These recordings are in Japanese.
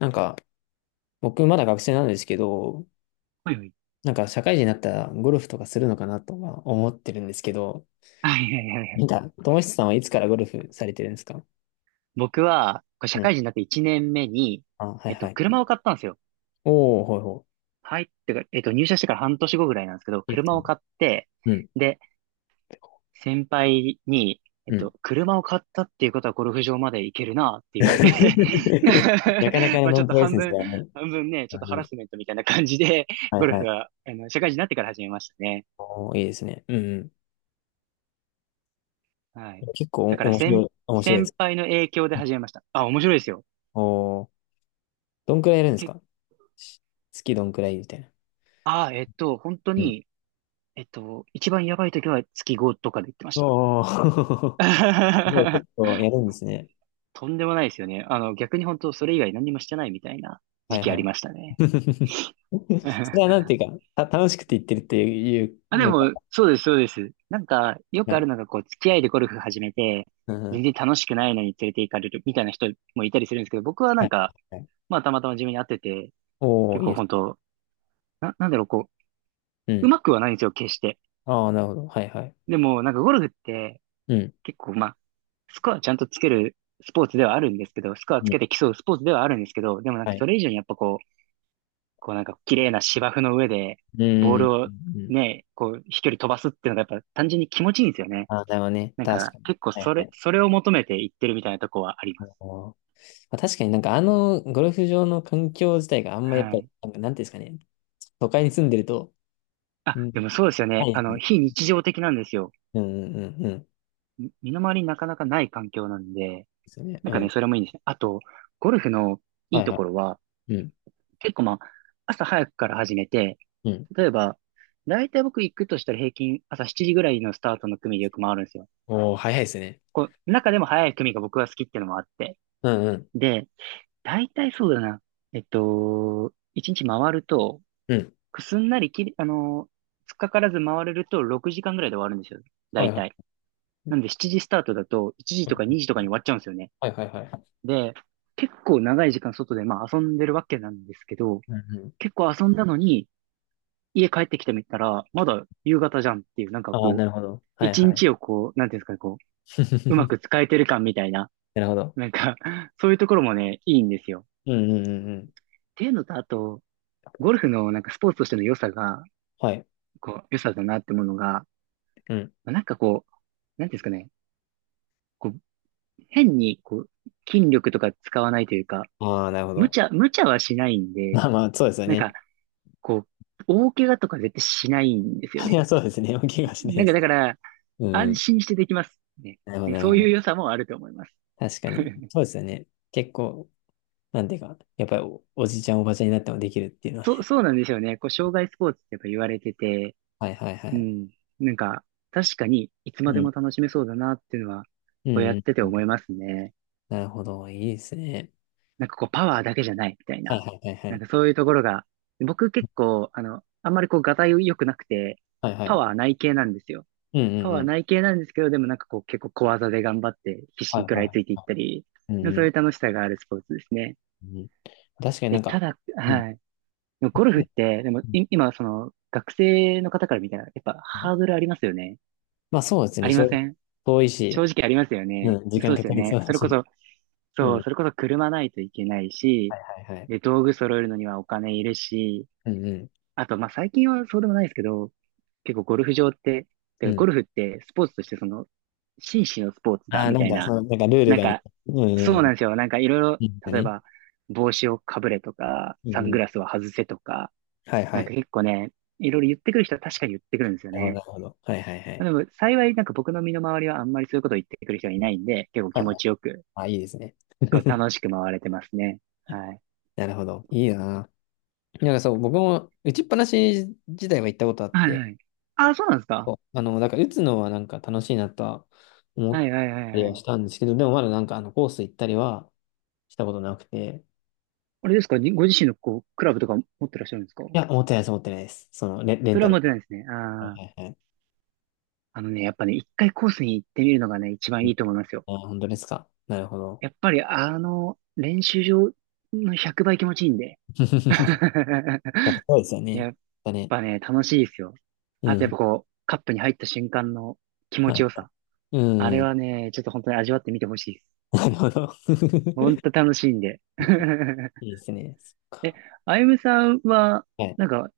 なんか、僕まだ学生なんですけど、はいはい。なんか社会人になったらゴルフとかするのかなとは思ってるんですけど、はいはいはいはいなんい。か、友久さんはいつからゴルフされてるんですか？僕は、これう社ん。会人になって1年目に、あ、はいはい。車を買ったんですよ。おー、ほいほはい。ってか、入社してから半年後ぐらいなんですけど、い。いいです車をね。買って、うん。で、先輩に、うん。車を買ったっていうことはゴルフ場まで行けるなって言われて。 なかなか のまあノちょっンプとロレス半ですか分、らね。半分ね、ちうょっとハラん。スメントみたいな感じで、はいゴルはフい。は、社会人になってから始めましたね。おー、いいですね。うんうん。はい。結構だかおら面白先、い、面白いで先す。輩の影響で始めました。あ、面白いですよ。おー、どんくらいやるんですけ、か？し月どんくらいみたいな。あ、本当うん。に、一番やばい時は月ごとかで言ってました。おー、すごい結 構やるんですね。とんでもないですよね。逆に本当それ以外何もしてないみたいなは時い期あはりい。ましたね。それはなんて いうか、楽しくて言ってるっていうあ、でのか。も、そうです、そうです。なんか、よはくあい。るのが、こう、付き合いでゴルフ始めて、うん、う全ん。然楽しくないのに連れて行かれるみたいな人もいたりするんですけど、僕はなはんい。か、はい。まあ、たまたま自分に合ってて、おー、結いい構です。本当なんだろう、こうう、うん。まくはないんですよ、決して。ああ、なるほど。はいはい。でも、なんかゴルフって、うん。結構まあ、スコアちゃんとつけるスポーツではあるんですけど、スコアうつん。けて競うスポーツではあるんですけど、でもなんはかそい。れ以上にやっぱこう、こうなんか綺麗な芝生の上で、うボーん。うん。ルをうん。ね、こう飛距離飛ばすっていうのがやっぱ単純に気持ちいいんですよね。ああ、なるほどね。なん確かかに。結構はいそはれ、い。それを求めていってるみたいなとこはあります。おー。まあ、確かになんかあのゴルフ場の環境自体があんまやっはぱ、い。なんかなんていうんですかね。都会に住んでると、あ、うん。でもそうですよなね。いですね。非日常的なんですよ。うんうんうんうん。で身の回りになかなかない環境なんで、すよね。なうんかね、ん。それもいいんですね。あと、ゴルフのいはいいとはころは、い。うん。結構まあ、朝早くから始めて、うん。例えば、だいたい僕行くとしたら平均朝7時ぐらいのスタートの組でよく回るんですよ。おー、早いですね。こう、中でも早い組が僕は好きっていうのもあって。うんうん。で、だいたいそうだな。1日回ると、うん。すんなりきり、あのー、つっかからず回れると6時間ぐらいで終わるんですよ。だはいいはい。たいうなんん。で7時スタートだと1時とか2時とかに終わっちゃうんですよね。はいはいはい。で、結構長い時間外でまあ遊んでるわけなんですけど、うんうん。結構遊んだのに家帰ってきてみたら、まだ夕方じゃんっていう、なんかああ、こなう、るほど。はい一はい。日をこう、なんていうんですかね、こう、うま く使えてる感みたいな、なるほど。なんか そういうところもね、いいんですよ。うんうんうんうん。っていうのと、あと、ゴルフのなんかスポーツとしての良さが、はい。こう、良さだなってものが、うん。まあなんかこう、なんていうんですかね、こう、変にこう、筋力とか使わないというか、ああ、なるほ無ど。茶、無茶はしないんで、まあまあ、そうですよなんね。か、こう、大怪我とか絶対しないんですよいね。や、そうですね。お怪我しないなでんかす。だから、う安ん。心してできますね。なるほど、なんかなるそほういうど。良さもあると思います。確かに。そうですよね。結構、なんていうか、やっぱりおじいちゃん、おばちゃんになってもできるっていうのはそう、ね。そうなんですよね。こう、障害スポーツってやっぱ言われてて、はいはいはうい。ん。なんか、確かにいつまうでもん。楽しめそうだなっていうのは、うこうやんっててうん。思いますね。なるほど。いいですね。なんかこう、パワーだけじゃないみたいはいな。はいはいはなんい。かそういうところが、僕結構、あんまりこう、がたい良くなくて、はいはパい。ワーない系なんですよ。うんうパんワーうん。ない系なんですけど、でもなんかこう、結構小技で頑張って必死はにい食らいはついていったり、い。うんうそうん。いう楽しさがあるスポーツですね。うん、確かになで、んたか、だ、うん。はい。でもゴルフって、でもい今、その、学生の方から見たら、やっぱハードルありますよね。まあそうですあね。り正ま直せん？遠い正し、直ありますよね。うん、時そ間うでかすよかりそね。うだそれこし。そ、うそう、ん。それこそ車ないといけないはし、いはいはい。で、道具揃えるのにはお金いるし、うんうん。あと、まあ、最近はそうでもないですけど、結構ゴルフ場って、てうかゴん。ルフってスポーツとしてその、紳士のスポーツだ、ああ、みなたんいか、そな。の、なんかルールなんがみか、たいな、うん。そううん。なんですよ。なんかいろいろ、うんだ例えね。ば、帽子をかぶれとか、うサンんうグん。ラスは外せとか、はいはなんい。か結構ね、いろいろ言ってくる人は確かに言ってくるんですよなるほど、なね。るほど。はいはいはまあい。でも幸いなんか僕の身の回りはあんまりそういうことを言ってくる人はいないんで、結構は気い。持ちよく、あ、いいですね。こう 楽しく回れてますね。はい。なるほど。いいな。なんかそう、僕も打ちっぱなし自体は行ったことあっはいて、はい。ああ、そうなんですか？そうあの、だから打つのはなんか楽しいなとは思っはたいはいはいりははい。したんですけど、でもまだなんかあのコース行ったりはしたことなくて、あれですかに、ご自身のこう、クラブとか持ってらっしゃるんですか？いや、思ってないです、思ってないです。そのレそンれタは持っル。てないですね。はいああ。はいはい。あのね、やっぱね、一回コースに行ってみるのがね、一う番ん。いいと思いますよ。あ本当ですか。なるほど。やっぱり練習場の100倍気持ちいいんで。あ そうですよいね。や、だね。楽しいですよ。うあとやっん。ぱこう、カップに入った瞬間の気持はちよさ。い。うあれん。はね、ちょっと本当に味わってみてほしいです。なるほど。ほんと 楽しいんで。いいですね。そっえ、か。あゆむさんは、はい。なんか、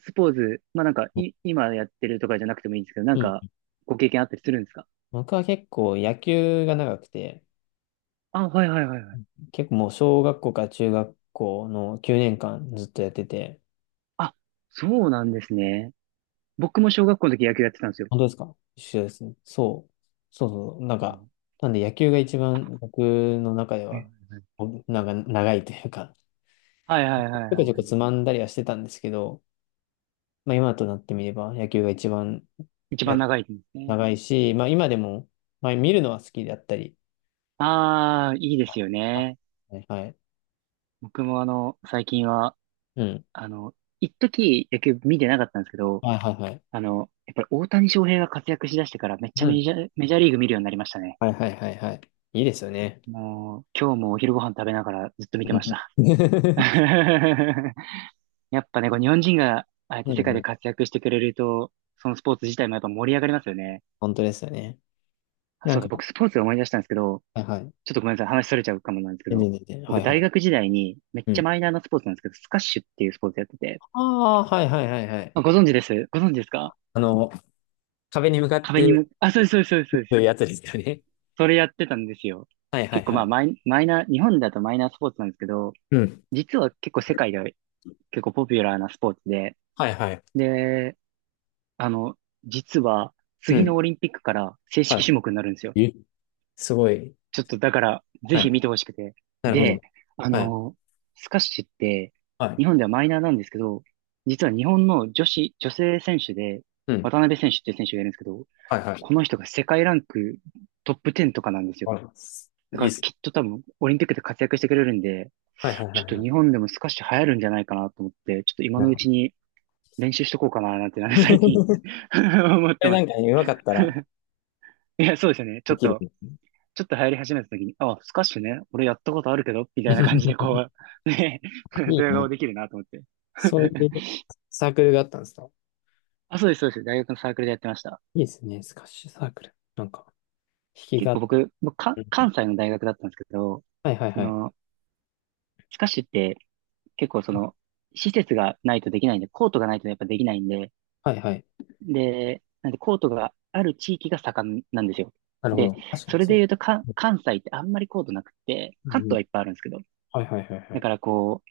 スポーツ、まあなんか、うん。今やってるとかじゃなくてもいいんですけど、なんか、ご経験あったりするんですか？僕は結構野球が長くて、あ、はいはいはいはい。結構もう小学校から中学校の9年間ずっとやってて、あ、そうなんですね。僕も小学校の時野球やってたんですよ。本当ですか？一緒ですね。そう。そうそう。なんこうか、なんで野球が一番僕の中では、おなんか長いというか、はいはいはい。はいちょこちょはこい、つまんだりはしてたんですけど、まあ、今となってみれば野球が一番一や番長いですね。長いし、まあ、今でも、まあ、見るのは好きだったり。ああ、いいですよあね。はいはい。僕も最近はうん。あの、一時野球見てなかったんですけど、はいはいはい。やっぱり大谷翔平が活躍しだしてからめっちゃうメん。ジャー、メジャーリーグ見るようになりましたね。はいはいはいはい。いいですよね。もう、今日もお昼ご飯食べながらずっと見てうましん。 た。やっぱね、こう日本人がああやってう世界んうでん。活躍してくれると、そのスポーツ自体もやっぱ盛り上がりますよね。本当ですよね。あ、なそんうか、だ、僕スポーツで思い出したんですけど、はいはい。ちょっとごめんなさい、話それちゃうかもなんですけ全ど、然全然。は僕いは大い。学時代にめっうちゃん。マイナーなスポーツなんですけど、スカッシュっていうスポーツやってて、ああ、はいはいはいはい。あ、ご存知です。ご存知ですか？あの、壁に向かっ壁にてむ、あ、そうです、そうです、打そうでつす。やつですよね。それやってたんですよ。はいはい結構はまあい。マイナー、日本だとマイナースポーツなんですけど、うん。実は結構世界では結構ポピュラーなスポーツで、はいはい。で、あの、実はう次のん。オリンピックから正式は種目になるんですよ。い。すごい。ちょっとだから、ぜはひい。見てほしくて。なるほで、ど。あはい。の、スカッシュって、はい。日本ではマイナーなんですけど、実は日本の女性選手で、うん。渡辺選手っていう選手がいるんですけど、はいはい。この人が世界ランクトップ10とかなんですよ。わかります。だいかいっらす。きっと多分オリンピックで活躍してくれるんで、はいはいはちょっいとは日い。本でもスカッシュ流行るんじゃないかなと思って、ちょっと今なのるうほど。ちに練習しとこうかななんてなんか最近 こ 思ってれまなす。んかね、うまかったらいや、そうですよね。ちょでっきる。 と、ちょっと流行り始めた時に、あ、スカッシュね、俺やったことあるけど、みたいな感じで こう、ね、あいドいヤな。顔できるなと思って。そういう サークルがあったんですか？あ、そうです、そうです。大学のサークルでやってました。いいですね。スカッシュサークル。なんか、引き結があっ構て。僕うん。関西の大学だったんですけど、はいはいそはい。の、スカッシュって結構施設がないとできないんで、コートがないとやっぱできないんで、はいはい。で、なんでコートがある地域が盛んなんですよ。なるほで、ど。確かそにれそでう。言うとか、関西ってあんまりコートなくて、う関んう東ん。はいっぱいあるんですけど、はいはいはいはだい。からこう、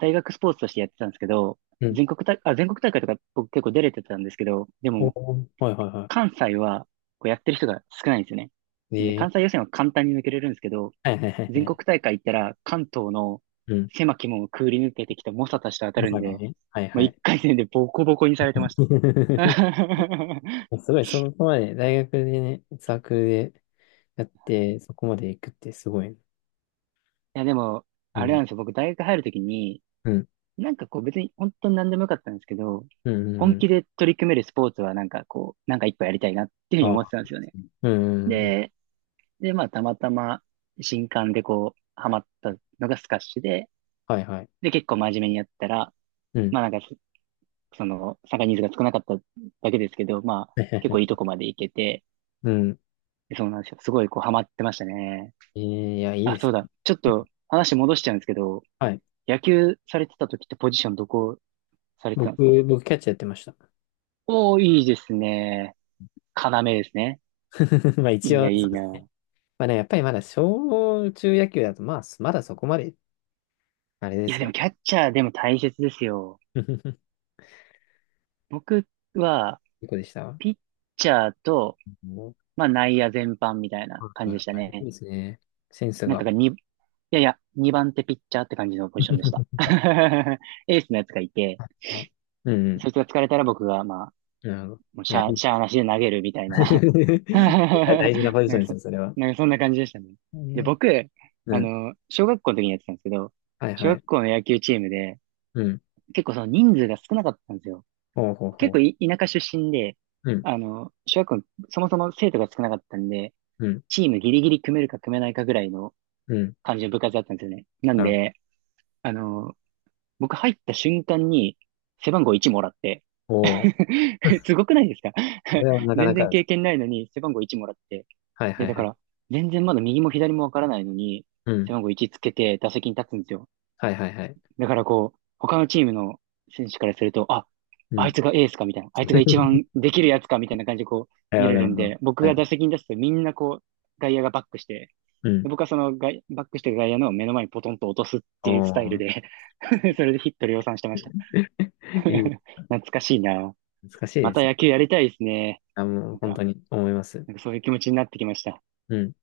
大学スポーツとしてやってたんですけど、うん。全国大会とか僕結構出れてたんですけど、でおも、ーはいはいは関西はこうやってる人が少ないんですよね。で、い。ええ。関西予選は簡単に抜けれるんですけど、はいはいはいは全い。国大会行ったら関東のうん。狭き門をくぐり抜けてきた猛者たちと当たわるかんるで、ね。はいもうは一い。回戦でボコボコにされてました。すごい、そこまで、大学でね、サークルでやって、そこまで行くってすごいね。いや、でも、うあれなん、んですよ。僕、大学入るときに、うん、なんかこう、別に本当に何でもよかったんですけど、うん、本う気ん。で取り組めるスポーツは、なんかこう、なんか一個やりたいなっていうふうにああ、思ってたんですよね。うん、うん、うん。で、で、まあ、たまたま、新刊でこう、ハマったのがスカッシュで、はいはい。で、結構真面目にやったら、うん。まあ、その、参加人数が少なかっただけですけど、ま あ、はいはい結は構いいとこい。まで行けて、うん。そうなんですよ。すごいこう、ハマってましたね。えーいや、いいあ、でそうす。だ。ちょっと、話戻しちゃうんですけど、はい。野球されてた時ってポジションどこされてたんですか？僕、キャッチャーやってました。おー、いいですね。要ですね。まあ、い一いな、応、いそいうです。な。まあね、やっぱりまだ小中野球だと、まあ、まだそこまで、あれでいすや、でけもキど。ャッチャーでも大切ですよ。僕は、いい子でした。うピッチャーと、ん。まあ内野全般みたいなはい感じはでしいたはい。いいね。ですね。センスなんかが。がに、いやいや、2番手ピッチャーって感じのポジションでした。エースのやつがいて、はい。うんうん。そいつが疲れたら僕が、まあなるほど。もういしや、いゃあ、しゃい。ーなしで投げるみたいな。大事なポジなショんンかですそ、よ、それは。なんかそんな感じでしたね。で、ね。僕、うあん。の、小学校の時にやってたんですけど、はい小は学い。校の野球チームで、うん。結構その人数が少なかったんですよ。ほうほう結構ほい田舎出身で、う。うん。あの、小学校の、そもそも生徒が少なかったんで、うん。チームギリギリ組めるか組めないかぐらいのうん。感じの部活だったんですよね。なんなるで、あの、僕入った瞬間に背番号1もらって、ほど。おー。 すごくないですか？ それは なか全なか然です。経験ないのに背番号1もらって。はいはで、いだはかい。ら、全然まだ右も左もわからないのに、うん。背番号1つけて打席に立つんですよ。はいはいはい。だからこう、他のチームの選手からすると、あ、うあいん。つがエースかみたいな、あいつが一 番できるやつかみたいな感じでこうなる見ほれど、なるるんほど。で、僕はいがは打い。席に出すとみんなこう、外野がバックして、うん。で僕はその外バックしてガ外野の目の前にポトンと落とすっおていうスタイルー。で それでヒット量産してました。いい。懐かしいな。難しいまでたすね。野球やりたいですね。あ、もうなん本当か、に思います。なんかそういう気持ちになってきました。うん。